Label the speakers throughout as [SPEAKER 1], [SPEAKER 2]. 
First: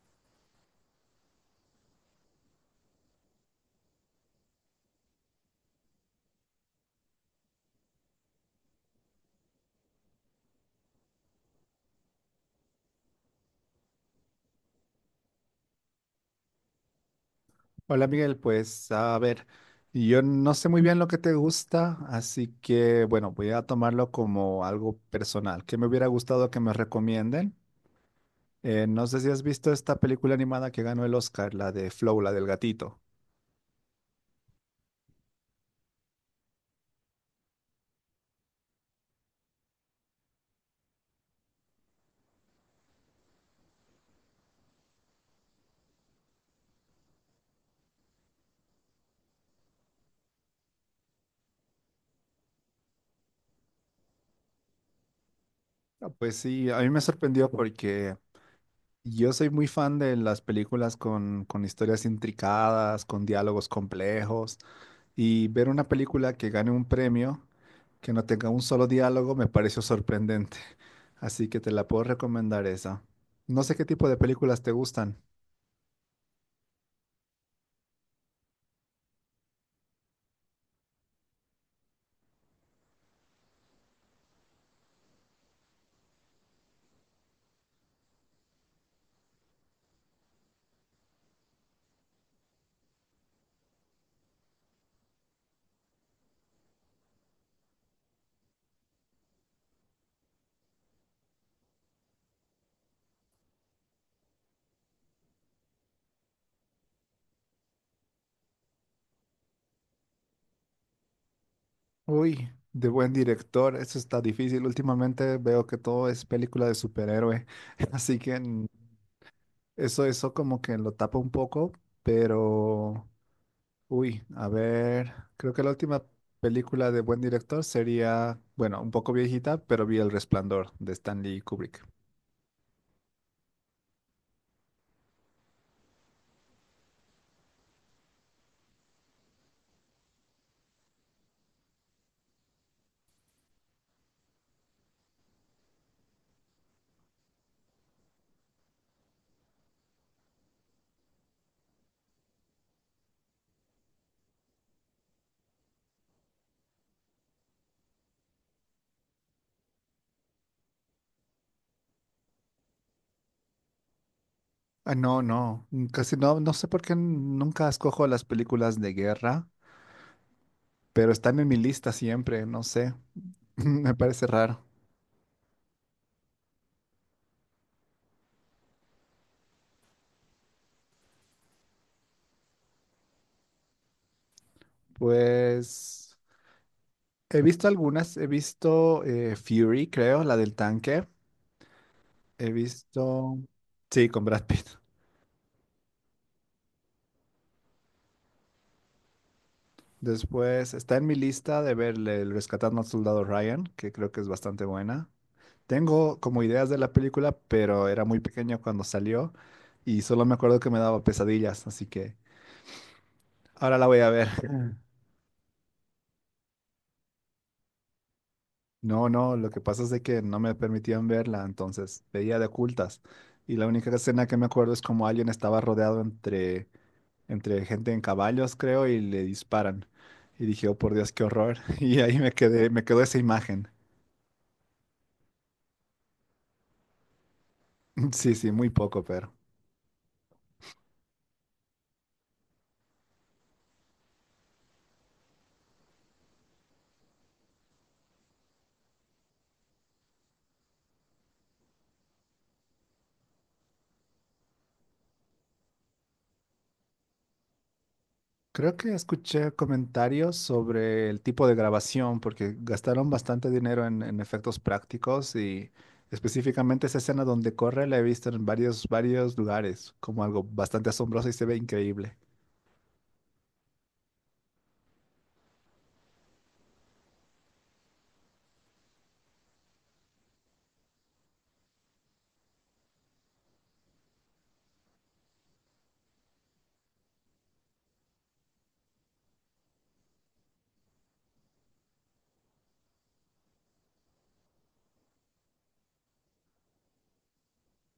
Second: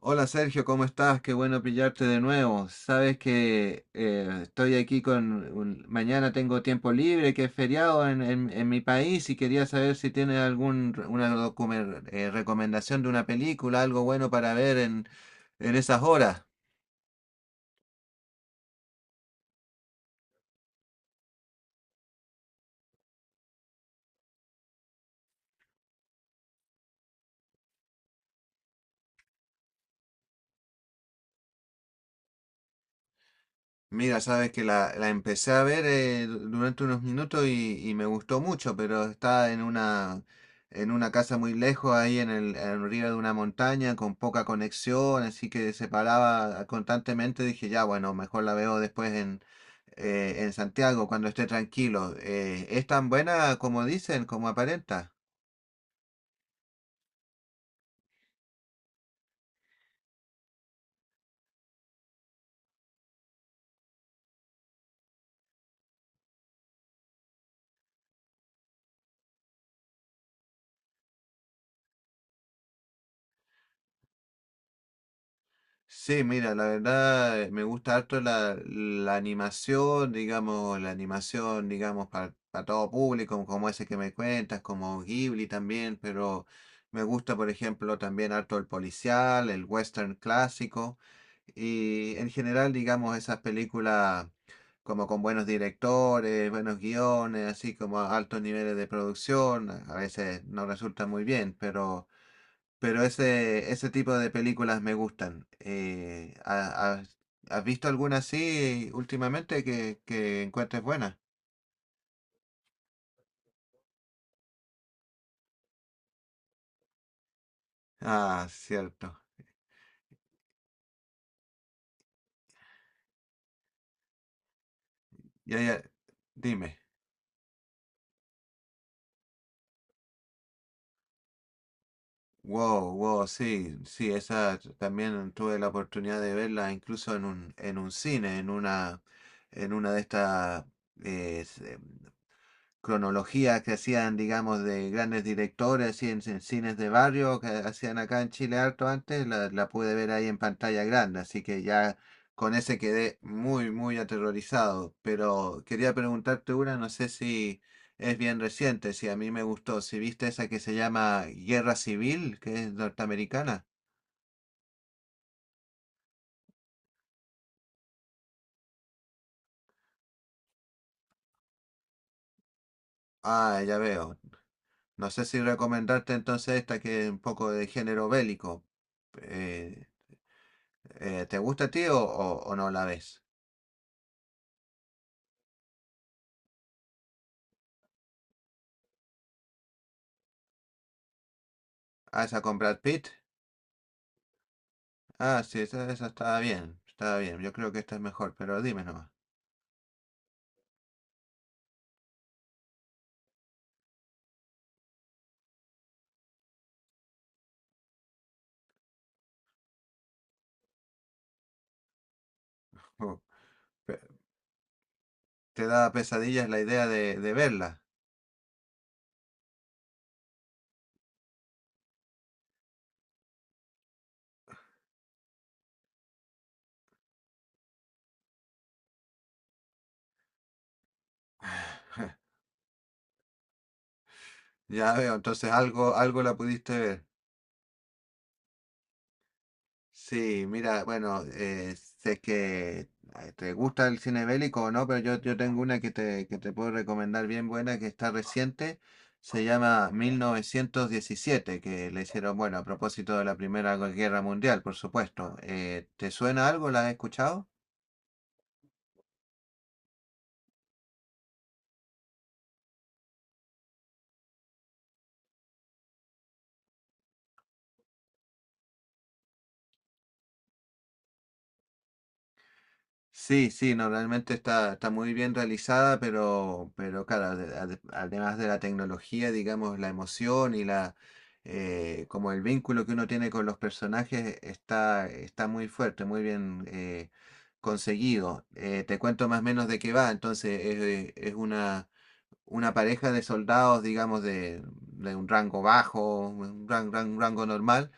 [SPEAKER 1] Hola Sergio, ¿cómo estás? Qué bueno pillarte de nuevo. Sabes que estoy aquí con... mañana tengo tiempo libre, que es feriado en, en mi país y quería saber si tienes algún, una recomendación de una película, algo bueno para ver en esas horas.
[SPEAKER 2] Hola Miguel, pues a ver, yo no sé muy bien lo que te gusta, así que bueno, voy a tomarlo como algo personal, ¿qué me hubiera gustado que me recomienden? No sé si has visto esta película animada que ganó el Oscar, la de Flow, la del gatito.
[SPEAKER 1] Mira, sabes que la empecé a ver durante unos minutos y me gustó mucho, pero está en una casa muy lejos, ahí en el, en río de una montaña, con poca conexión, así que se paraba constantemente. Dije, ya, bueno, mejor la veo después en Santiago, cuando esté tranquilo. ¿Es tan buena como dicen, como aparenta?
[SPEAKER 2] Ah, pues sí, a mí me sorprendió porque yo soy muy fan de las películas con historias intricadas, con diálogos complejos. Y ver una película que gane un premio, que no tenga un solo diálogo, me pareció sorprendente. Así que te la puedo recomendar esa. No sé qué tipo de películas te gustan.
[SPEAKER 1] Sí, mira, la verdad me gusta harto la animación, digamos, para, todo público, como ese que me cuentas, como Ghibli también, pero me gusta, por ejemplo, también harto el policial, el western clásico, y en general, digamos, esas películas como con buenos directores, buenos guiones, así como a altos niveles de producción, a veces no resulta muy bien, pero... Pero ese tipo de películas me gustan. ¿ Has, has visto alguna así últimamente que encuentres buena?
[SPEAKER 2] Uy, de buen director, eso está difícil. Últimamente veo que todo es película de superhéroe. Así que
[SPEAKER 1] Ah,
[SPEAKER 2] mm,
[SPEAKER 1] cierto.
[SPEAKER 2] eso como que lo tapa un poco, pero... Uy, a ver, creo
[SPEAKER 1] Ya,
[SPEAKER 2] que la
[SPEAKER 1] ya,
[SPEAKER 2] última
[SPEAKER 1] dime.
[SPEAKER 2] película de buen director sería, bueno, un poco viejita, pero vi El Resplandor de Stanley Kubrick.
[SPEAKER 1] Wow, wow, sí, sí, esa también tuve la oportunidad de verla incluso en un cine, en una de estas cronologías que hacían, digamos, de grandes directores, y en cines de barrio que hacían acá en Chile harto antes, la pude ver ahí en pantalla grande, así que ya con ese quedé muy, muy aterrorizado. Pero quería preguntarte una, no sé si es bien reciente, si a mí me gustó, si viste esa que se llama Guerra Civil, que es norteamericana.
[SPEAKER 2] Ah, no, no, mm, casi no sé por qué nunca escojo las películas de guerra, pero están en mi lista siempre, no sé,
[SPEAKER 1] Ah, ya
[SPEAKER 2] me
[SPEAKER 1] veo.
[SPEAKER 2] parece raro.
[SPEAKER 1] No sé si recomendarte entonces esta que es un poco de género bélico. Eh, ¿Te gusta a ti o no la ves?
[SPEAKER 2] Pues he visto algunas, he visto Fury, creo, la del tanque,
[SPEAKER 1] Ah, esa
[SPEAKER 2] he
[SPEAKER 1] con Brad Pitt.
[SPEAKER 2] visto, sí, con Brad Pitt.
[SPEAKER 1] Ah, sí, esa estaba bien. Estaba bien. Yo creo que esta es mejor, pero dime nomás.
[SPEAKER 2] Después está en mi lista de ver el Rescatando al Soldado Ryan, que creo que es bastante buena. Tengo como ideas de la película, pero era muy pequeño cuando salió y solo me acuerdo que me daba pesadillas, así que...
[SPEAKER 1] Oh,
[SPEAKER 2] Ahora la
[SPEAKER 1] pe-
[SPEAKER 2] voy a ver.
[SPEAKER 1] ¿te da pesadillas la idea de verla?
[SPEAKER 2] No, no, lo que pasa es de que no me permitían verla, entonces veía de ocultas. Y la única escena que me acuerdo es como alguien estaba rodeado entre gente en caballos, creo, y le disparan. Y dije, oh por Dios, qué horror. Y ahí me quedé, me quedó esa imagen.
[SPEAKER 1] Ya veo, entonces algo, algo la pudiste ver.
[SPEAKER 2] Sí, sí, muy poco, pero.
[SPEAKER 1] Sí, mira, bueno, sé que te gusta el cine bélico o no, pero yo tengo una que te puedo recomendar bien buena, que está reciente, se llama 1917, que le hicieron, bueno, a propósito de la Primera Guerra Mundial, por supuesto. ¿Te suena algo? ¿La has escuchado?
[SPEAKER 2] Creo que escuché comentarios sobre el tipo de grabación, porque gastaron bastante dinero en efectos prácticos y específicamente esa escena donde corre la he visto en varios lugares, como algo bastante asombroso y se ve increíble.
[SPEAKER 1] Sí, sí, no, realmente está, está muy bien realizada, pero claro, además de la tecnología, digamos, la emoción y la como el vínculo que uno tiene con los personajes está, está muy fuerte, muy bien conseguido. Te cuento más o menos de qué va. Entonces, es una pareja de soldados, digamos, de un rango bajo, un rango normal,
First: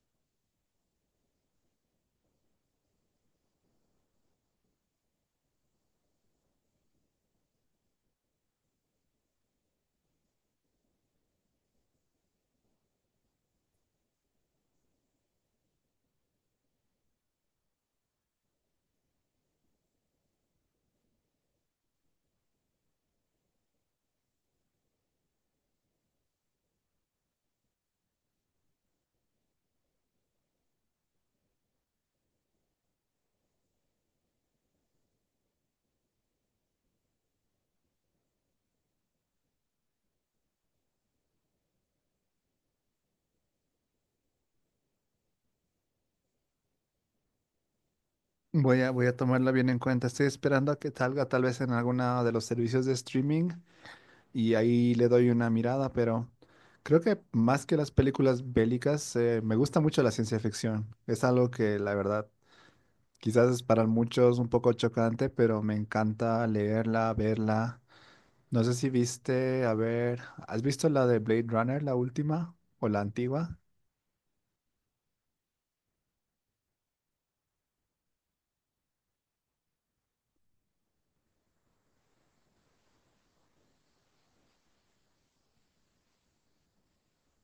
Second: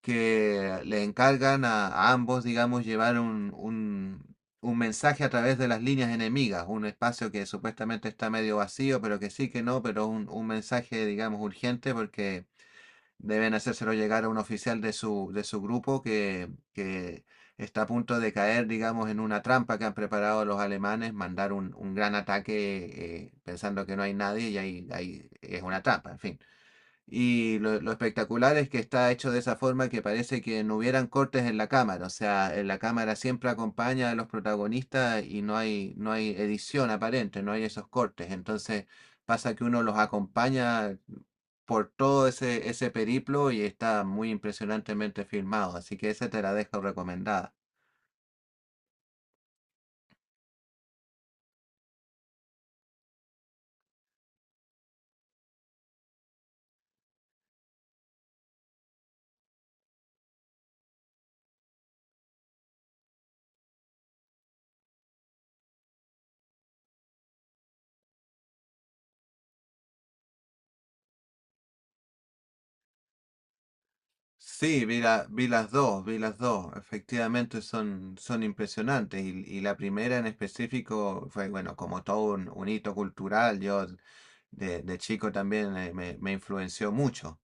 [SPEAKER 1] que le encargan a ambos, digamos, llevar un mensaje a través de las líneas enemigas, un espacio que supuestamente está medio vacío, pero que sí, que no, pero un mensaje, digamos, urgente porque deben hacérselo llegar a un oficial de su grupo que está a punto de caer, digamos, en una trampa que han preparado los alemanes, mandar un gran ataque pensando que no hay nadie y ahí, ahí es una trampa, en fin. Y lo espectacular es que está hecho de esa forma que parece que no hubieran cortes en la cámara. O sea, en la cámara siempre acompaña a los protagonistas y no hay, no hay edición aparente, no hay esos cortes. Entonces pasa que uno los acompaña por todo ese, ese periplo y está muy impresionantemente filmado. Así que esa te la dejo recomendada.
[SPEAKER 2] Voy a tomarla bien en cuenta. Estoy esperando a que salga tal vez en alguno de los servicios de streaming y ahí le doy una mirada, pero creo que más que las películas bélicas, me gusta mucho la ciencia ficción. Es algo que la verdad quizás es para muchos un poco chocante, pero me encanta leerla, verla. No sé si viste, a ver, ¿has visto la de Blade Runner, la última o la antigua?
[SPEAKER 1] Sí, vi la, vi las dos, vi las dos. Efectivamente son, son impresionantes. Y la primera en específico fue, bueno, como todo un hito cultural, yo de chico también me, me influenció mucho.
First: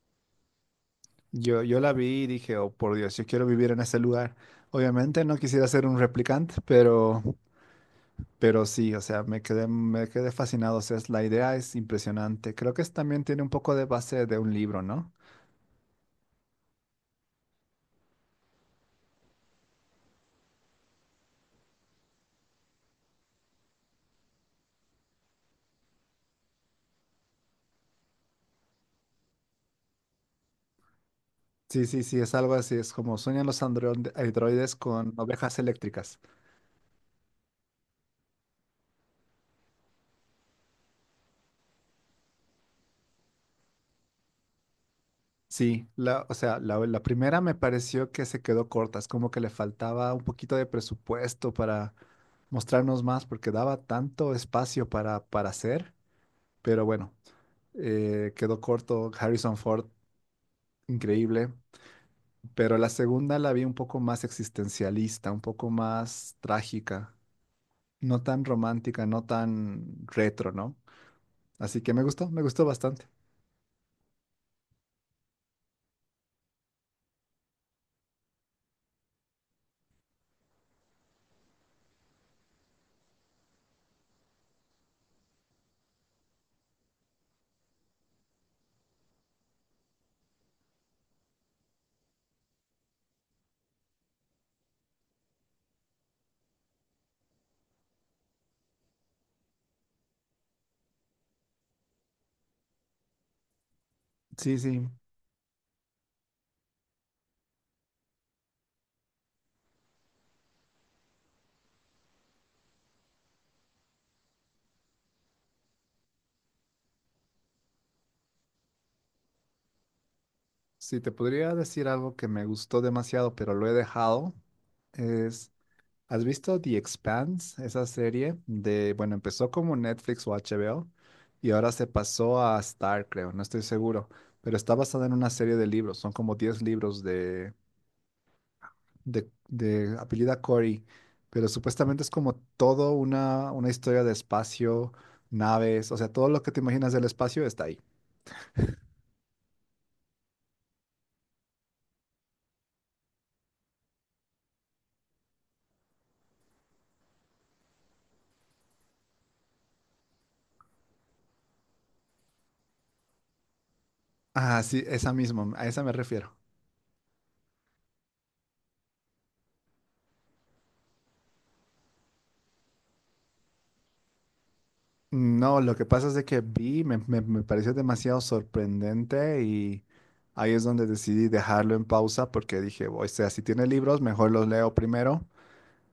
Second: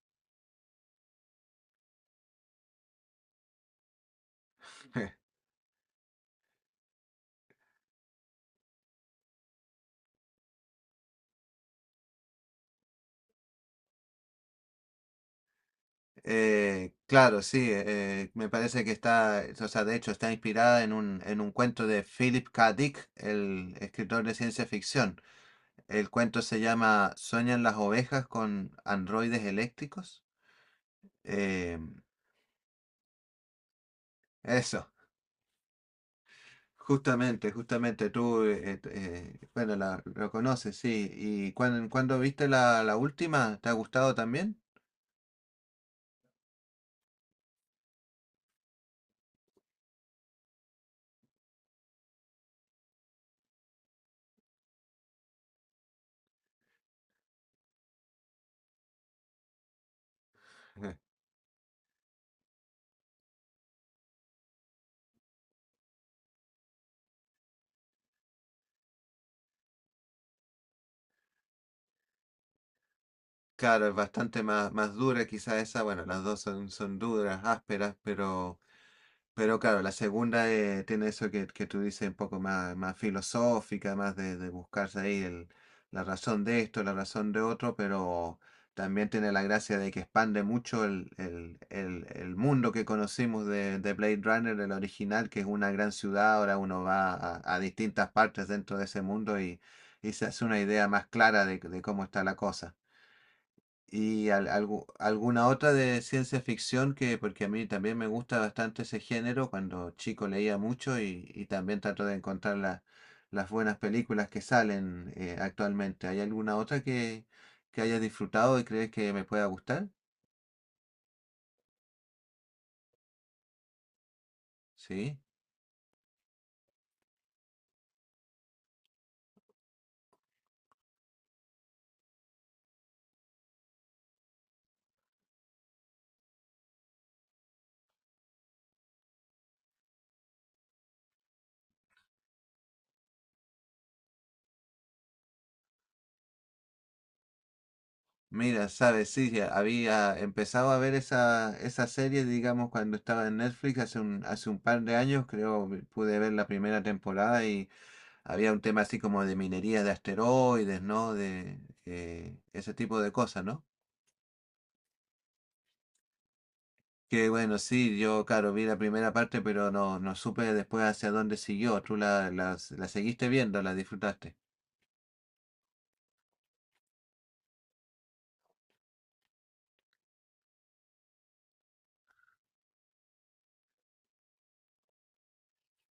[SPEAKER 2] Yo la vi y dije, oh por Dios, yo quiero vivir en ese lugar. Obviamente no quisiera ser un replicante, pero sí, o sea, me quedé fascinado. O sea, es- la idea es impresionante. Creo que es- también tiene un poco de base de un libro, ¿no?
[SPEAKER 1] Claro, sí, me parece que está, o sea, de hecho está inspirada en un cuento de Philip K. Dick, el escritor de ciencia ficción. El cuento se llama ¿Sueñan las ovejas con androides eléctricos? Eh,
[SPEAKER 2] Sí, sí, sí, es algo así, es como sueñan los androides
[SPEAKER 1] eso.
[SPEAKER 2] con ovejas eléctricas.
[SPEAKER 1] Justamente, justamente tú, bueno, la, lo conoces, sí. ¿Y cuándo, cuándo viste la, la última? ¿Te ha gustado también?
[SPEAKER 2] Sí, la, o sea, la primera me pareció que se quedó corta, es como que le faltaba un poquito de presupuesto para mostrarnos más, porque daba tanto espacio para, hacer, pero bueno, quedó corto, Harrison Ford,
[SPEAKER 1] Ujú.
[SPEAKER 2] increíble, pero la segunda la vi un poco más existencialista, un poco más trágica, no tan romántica, no tan retro, ¿no? Así que me gustó bastante.
[SPEAKER 1] Claro, es bastante más, más dura quizá esa. Bueno, las dos son, son duras, ásperas, pero claro, la segunda tiene eso que tú dices un poco más, más filosófica, más de buscarse ahí la razón de esto, la razón de otro, pero también tiene la gracia de que expande mucho el, el mundo que conocimos de Blade Runner, el original, que es una gran ciudad, ahora uno va a distintas partes dentro de ese mundo y se hace una idea más clara de cómo está la cosa. Y
[SPEAKER 2] Sí, sí.
[SPEAKER 1] alguna otra de ciencia ficción que, porque a mí también me gusta bastante ese género, cuando chico leía mucho y también trato de encontrar las buenas películas que salen actualmente. ¿Hay alguna otra que hayas disfrutado y crees que me pueda gustar?
[SPEAKER 2] Si te podría decir algo que me gustó demasiado, pero lo he dejado,
[SPEAKER 1] Sí.
[SPEAKER 2] es, ¿has visto The Expanse? Esa serie de, bueno, empezó como Netflix o HBO y ahora se pasó a Star, creo, no estoy seguro, pero está basada en una serie de libros, son como 10 libros de, de apellida Corey, pero supuestamente es como todo una historia de espacio, naves, o sea, todo lo que te imaginas del espacio está ahí.
[SPEAKER 1] Mira, sabes, sí, ya había empezado a ver esa, esa serie, digamos, cuando estaba en Netflix hace un par de años, creo, pude ver la primera temporada. Había un tema así como de minería de asteroides, ¿no? De ese tipo de cosas, ¿no?
[SPEAKER 2] Ah, sí, esa misma, a esa me refiero.
[SPEAKER 1] Que bueno, sí, yo, claro, vi la primera parte, pero no, no supe después hacia dónde siguió. ¿Tú la, la, la seguiste viendo, la disfrutaste?
[SPEAKER 2] No, lo que pasa es de que vi, me pareció demasiado sorprendente y ahí es donde decidí dejarlo en pausa porque dije, o sea, si tiene libros, mejor los leo primero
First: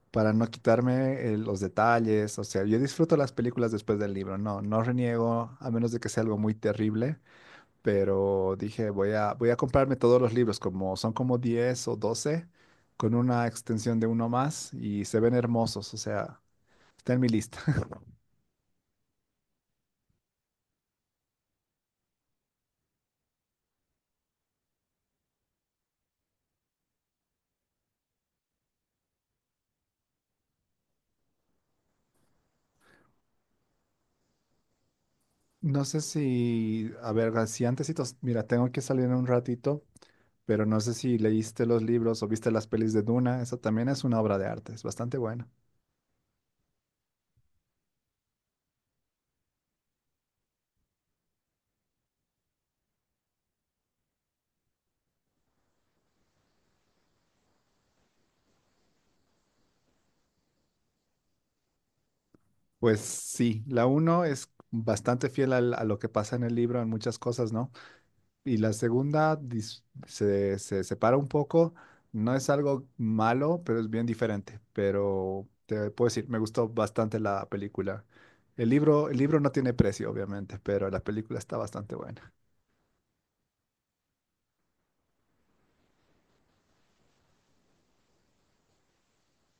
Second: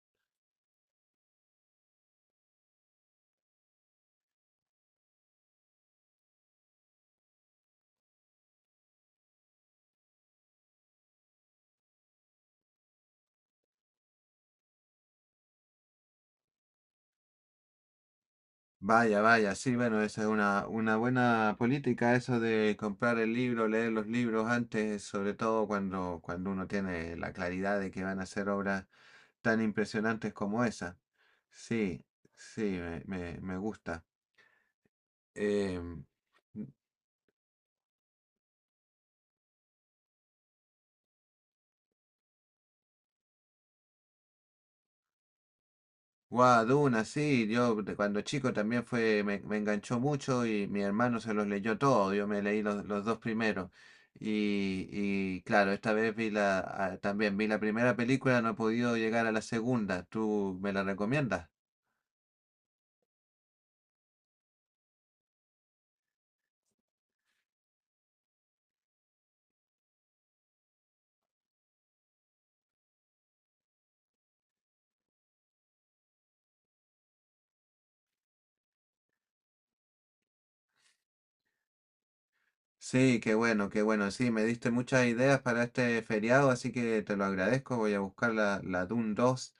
[SPEAKER 2] para no quitarme los detalles. O sea, yo disfruto las películas después del libro, no, no reniego, a menos de que sea algo muy terrible, pero dije, voy a comprarme todos los libros, como son como 10 o 12 con una extensión de uno más y se ven hermosos, o sea, está en mi lista.
[SPEAKER 1] Vaya, vaya, sí, bueno, esa es una buena política, eso de comprar el libro, leer los libros antes, sobre todo cuando, cuando uno tiene la claridad de que van a ser obras tan impresionantes como esa. Sí, sí, me gusta.
[SPEAKER 2] No sé
[SPEAKER 1] Em,
[SPEAKER 2] si, a ver, así antesitos, mira, tengo que salir en un ratito, pero no sé si leíste los libros o viste las pelis de Duna, esa también es una obra de arte, es bastante buena.
[SPEAKER 1] Guau, Duna, sí, yo de cuando chico también fue, me enganchó mucho y mi hermano se los leyó todos, yo me leí los dos primeros. Y claro, esta vez vi la, ah, también vi la primera película, no he podido llegar a la segunda, ¿tú me la recomiendas?
[SPEAKER 2] Pues sí, la uno es bastante fiel al- a lo que pasa en el libro en muchas cosas, ¿no? Y la segunda se se separa un poco, no es algo malo, pero es bien diferente, pero te puedo decir, me gustó bastante la película. El libro no tiene precio, obviamente, pero la película está bastante buena.
[SPEAKER 1] Sí, qué bueno, qué bueno. Sí, me diste muchas ideas para este feriado, así que te lo agradezco. Voy a buscar la, la Dune 2,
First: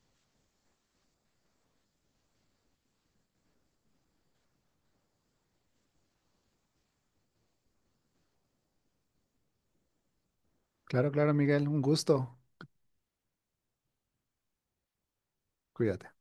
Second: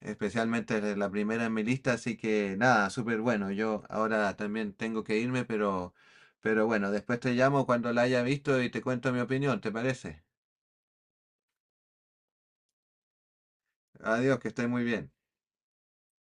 [SPEAKER 1] especialmente la la primera en mi lista, así que nada, súper bueno. Yo ahora también tengo que irme, pero bueno, después te llamo cuando la haya visto y te cuento mi opinión, ¿te parece?
[SPEAKER 2] Claro, claro, Miguel, un gusto.
[SPEAKER 1] Adiós, que estés muy bien.
[SPEAKER 2] Cuídate.